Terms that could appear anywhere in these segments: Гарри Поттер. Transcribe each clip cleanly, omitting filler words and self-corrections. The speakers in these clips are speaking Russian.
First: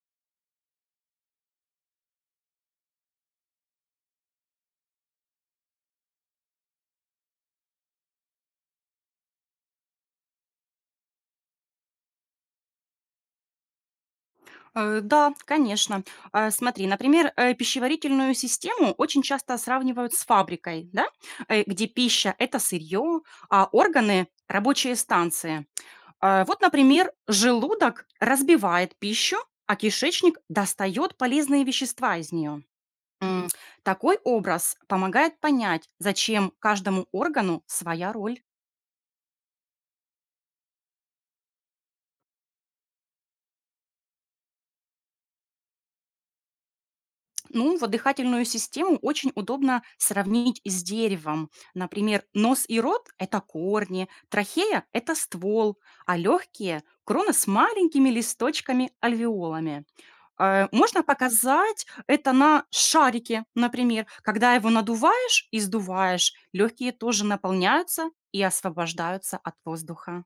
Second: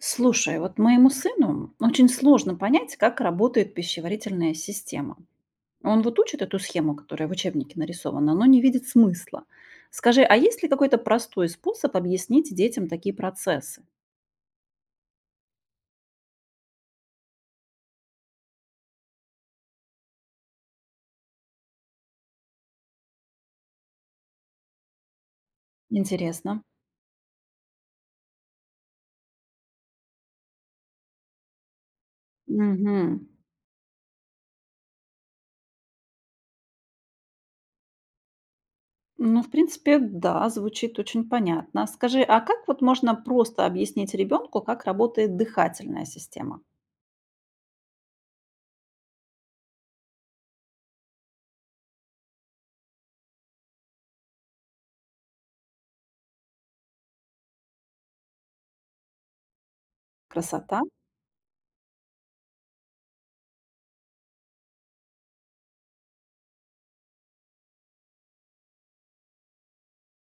Слушай, вот моему сыну очень сложно понять, как работает пищеварительная система. Он вот учит эту схему, которая в учебнике нарисована, но не видит смысла. Скажи, а есть ли какой-то простой способ объяснить детям такие процессы? Да, конечно. Смотри, например, пищеварительную систему очень часто сравнивают с фабрикой, да? э, где пища — это сырье, а органы — рабочие станции. Вот, Интересно. например, желудок разбивает пищу, а кишечник достает полезные вещества из нее. Мгм. Такой образ помогает понять, зачем каждому органу своя роль. Ну, в принципе, да, звучит очень понятно. Скажи, а как вот можно просто объяснить ребенку, как работает дыхательная система? Ну, вот дыхательную систему очень удобно сравнить с деревом. Например, нос и рот — это корни, трахея — это ствол, а легкие — крона с маленькими листочками-альвеолами. Красота? Можно показать это на шарике, например. Когда его надуваешь и сдуваешь, легкие тоже наполняются и освобождаются от воздуха.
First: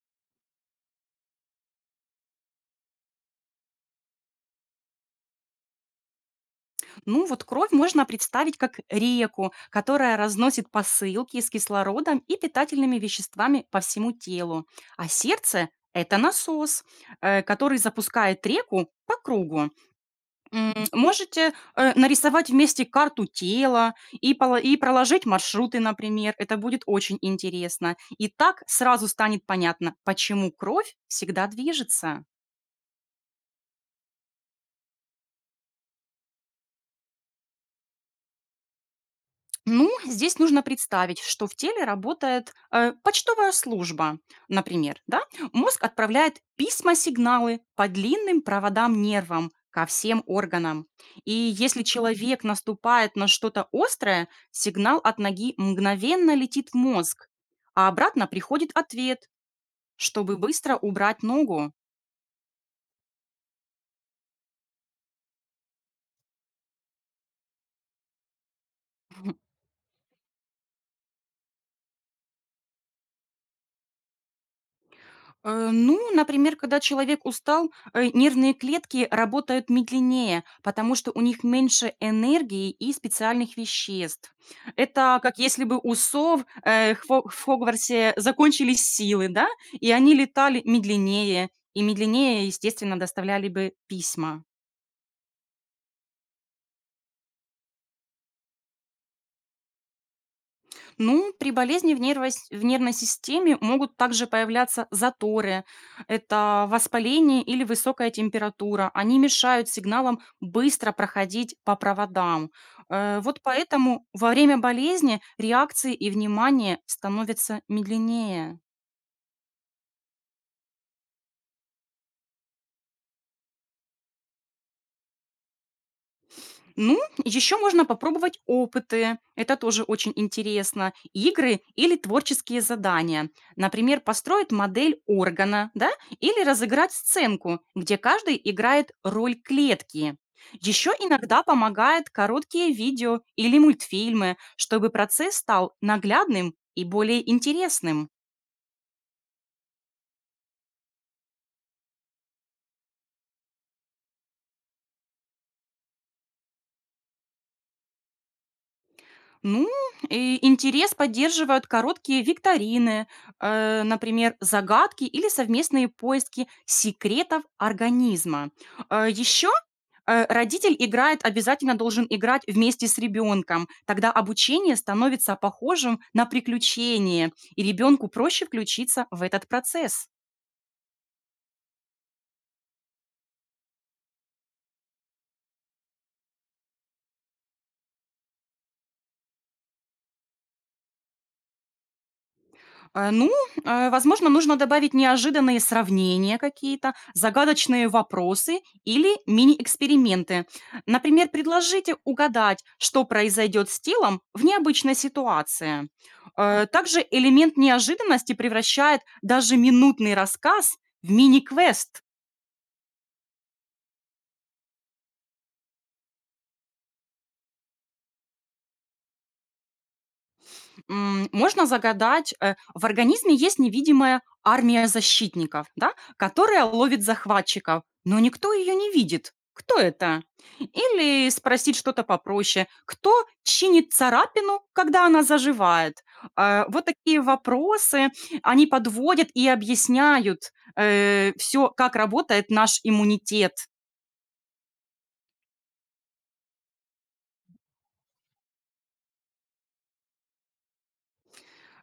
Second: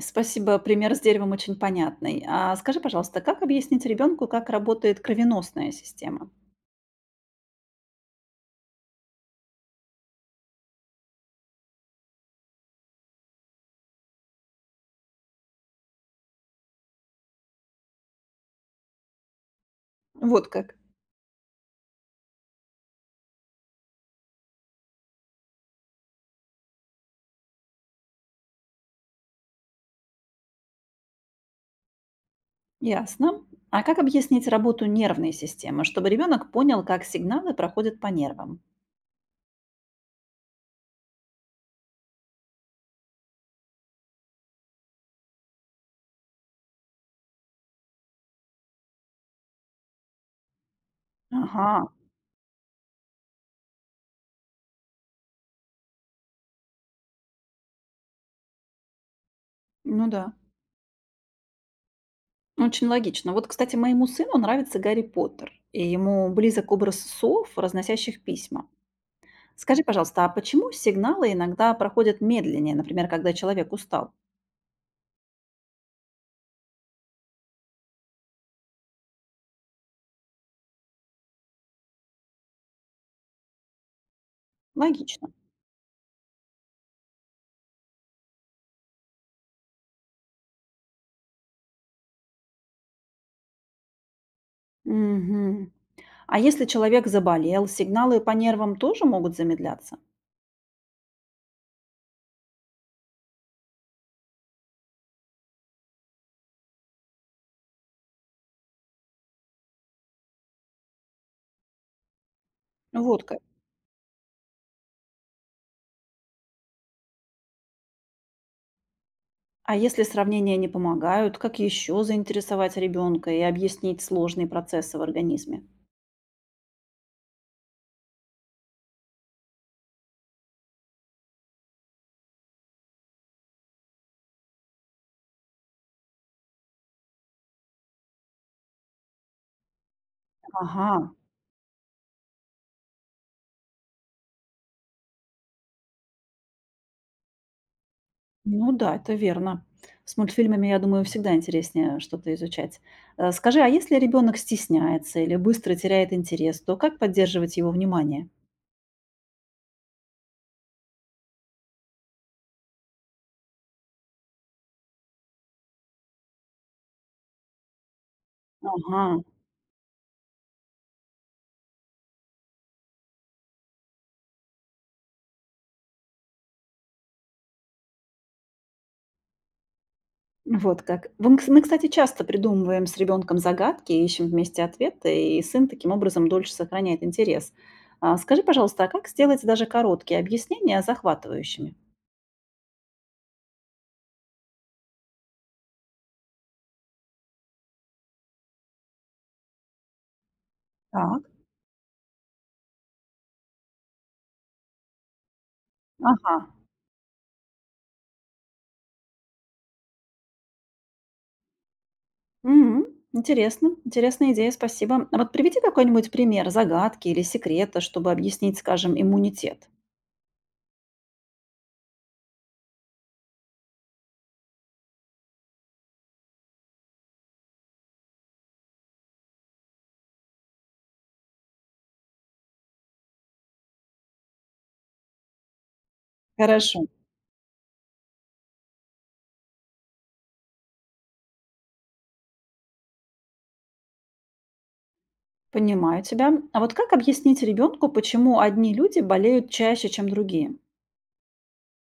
Спасибо, пример с деревом очень понятный. А скажи, пожалуйста, как объяснить ребенку, как работает кровеносная система? Ну, вот кровь можно представить как реку, которая разносит посылки с кислородом и питательными веществами по всему телу. А сердце — это насос, который запускает реку по кругу. Вот как. Можете нарисовать вместе карту тела и, и проложить маршруты, например. Это будет очень интересно. И так сразу станет понятно, почему кровь всегда движется. Ясно. А как объяснить работу нервной системы, чтобы ребенок понял, как сигналы проходят по нервам? Ну, здесь нужно представить, что в теле работает почтовая служба, например, да? Мозг отправляет письма-сигналы по длинным проводам нервам ко всем органам. И Ага, если человек наступает на что-то острое, сигнал от ноги мгновенно летит в мозг, а обратно приходит ответ, ну да. чтобы быстро убрать ногу. Очень логично. Вот, кстати, моему сыну нравится Гарри Поттер, и ему близок образ сов, разносящих письма. Скажи, пожалуйста, а почему сигналы иногда проходят медленнее, например, когда человек устал? Ну, например, когда человек устал, нервные клетки работают медленнее, потому что у них меньше энергии и специальных веществ. Это Логично. как если бы у сов в Хогвартсе закончились силы, да, и они летали медленнее, и медленнее, естественно, доставляли бы письма. Мгм. А если человек заболел, сигналы по нервам тоже могут замедляться? Ну, при болезни в в нервной системе могут также появляться заторы, это воспаление или высокая температура. Они мешают сигналам быстро проходить по проводам. Ну вот как. Вот поэтому во время болезни реакции и внимание становятся медленнее. А если сравнения не помогают, как еще заинтересовать ребенка и объяснить сложные процессы в организме? Ну, еще можно попробовать опыты, это тоже очень интересно, игры или творческие задания. Например, построить модель органа, да, или разыграть сценку, где каждый играет роль клетки. Еще Ага, иногда помогает короткие видео или мультфильмы, чтобы процесс стал наглядным и более интересным. ну да, это верно. С мультфильмами, я думаю, всегда интереснее что-то изучать. Скажи, а если ребенок стесняется или быстро теряет интерес, то как поддерживать его внимание? Ну, и интерес поддерживают короткие викторины, например, загадки или совместные поиски секретов организма. Ага. Еще родитель играет, обязательно должен играть вместе с ребенком. Тогда обучение становится похожим на приключение, и ребенку проще включиться в этот процесс. Вот как. Вон кс Мы, кстати, часто придумываем с ребенком загадки, ищем вместе ответы, и сын таким образом дольше сохраняет интерес. А, скажи, пожалуйста, а как сделать даже короткие объяснения захватывающими? Ну, возможно, нужно добавить неожиданные сравнения какие-то, загадочные вопросы или мини-эксперименты. Так. Например, предложите угадать, что произойдет с телом в необычной ситуации. Ага. Также элемент неожиданности превращает даже минутный рассказ в мини-квест. Мгм. Интересно. Интересная идея, спасибо. А вот приведи какой-нибудь пример загадки или секрета, чтобы объяснить, скажем, иммунитет. М, можно загадать, в организме есть невидимая армия защитников, да, которая ловит захватчиков, но никто ее не видит. Кто это? Или спросить что-то попроще. Кто чинит царапину, когда она заживает? Хорошо. Вот такие вопросы, они подводят и объясняют все, как работает наш иммунитет. Понимаю тебя. А вот как объяснить ребенку, почему одни люди болеют чаще, чем другие?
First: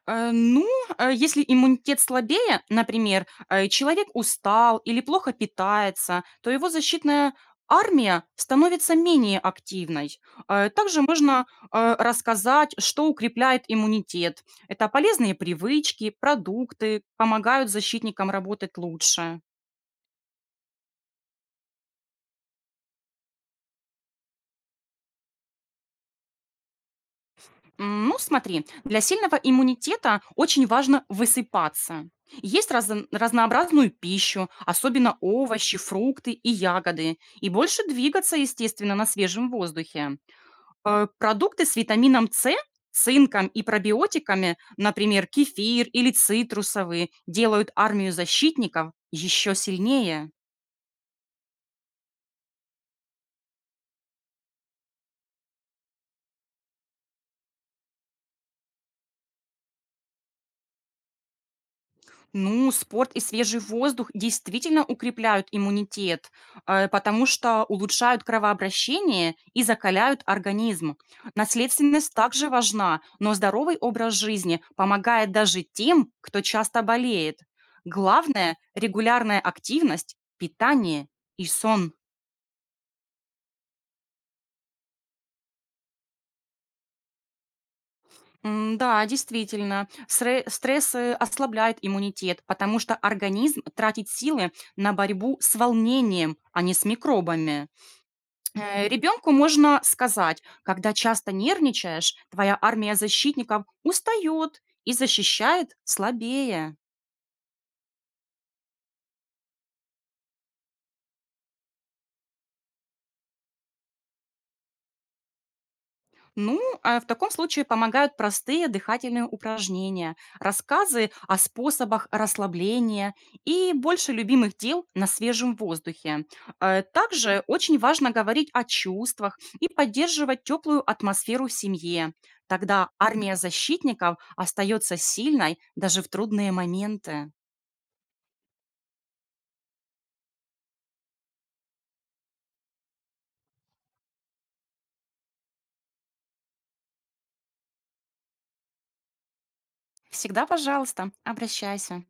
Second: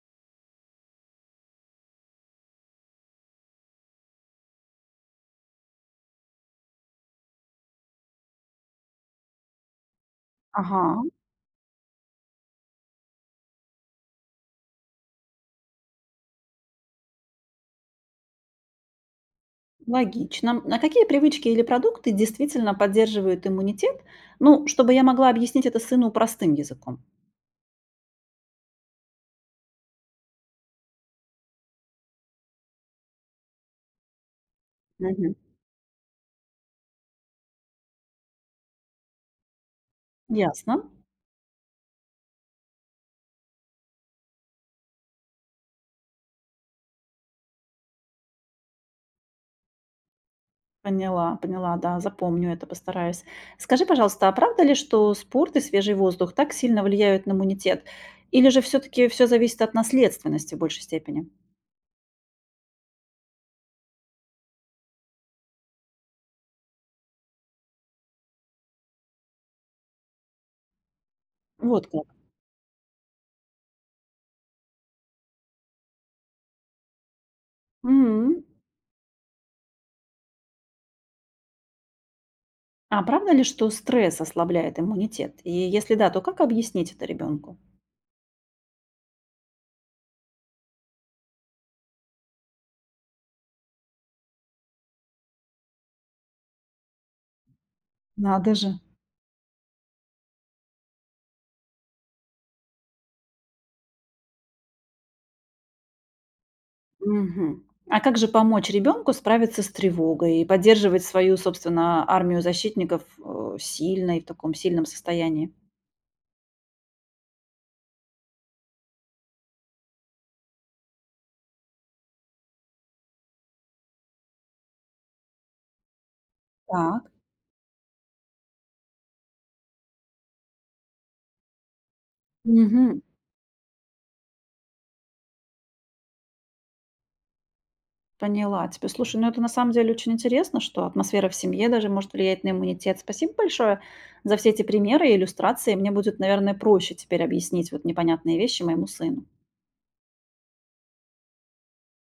Ну, если иммунитет слабее, например, человек устал или плохо питается, то его защитная армия становится менее активной. Также Ага. можно рассказать, что укрепляет иммунитет. Это полезные привычки, продукты, помогают защитникам работать лучше. Логично. А какие привычки или продукты действительно поддерживают иммунитет? Ну, чтобы я могла объяснить это сыну простым языком. Ну, смотри, для сильного иммунитета очень важно высыпаться. Есть разнообразную пищу, особенно Мгм. овощи, фрукты и ягоды, и больше двигаться, естественно, на свежем воздухе. Ясно. Продукты с витамином С, цинком и пробиотиками, например, кефир или цитрусовые, делают армию защитников еще сильнее. Поняла, поняла, да, запомню это, постараюсь. Скажи, пожалуйста, а правда ли, что спорт и свежий воздух так сильно влияют на иммунитет? Или же все-таки все зависит от наследственности в большей степени? Ну, спорт и свежий воздух действительно укрепляют иммунитет, потому что улучшают кровообращение и закаляют организм. Вот как. Наследственность также важна, но здоровый образ жизни помогает даже тем, кто часто болеет. М. Главное — регулярная активность, питание и сон. А правда ли, что стресс ослабляет иммунитет? И если да, то как объяснить это ребенку? Да, действительно, стресс ослабляет иммунитет, потому что организм тратит силы на борьбу с волнением, а не с микробами. Надо же. Ребенку можно сказать, когда часто нервничаешь, твоя армия защитников устает и защищает слабее. Мгм. А как же помочь ребенку справиться с тревогой и поддерживать свою, собственно, армию защитников, сильной, в таком сильном состоянии? Ну, а в таком случае помогают простые дыхательные упражнения, рассказы о способах расслабления и больше любимых дел на свежем воздухе. Так. Также очень важно говорить о чувствах и поддерживать теплую атмосферу в семье. Тогда Мгм. армия защитников остается сильной даже в трудные моменты. Поняла тебя. Слушай, ну это на самом деле очень интересно, что атмосфера в семье даже может влиять на иммунитет. Спасибо большое за все эти примеры и иллюстрации. Мне будет, наверное, проще теперь объяснить вот непонятные вещи моему сыну. Всегда, пожалуйста, обращайся.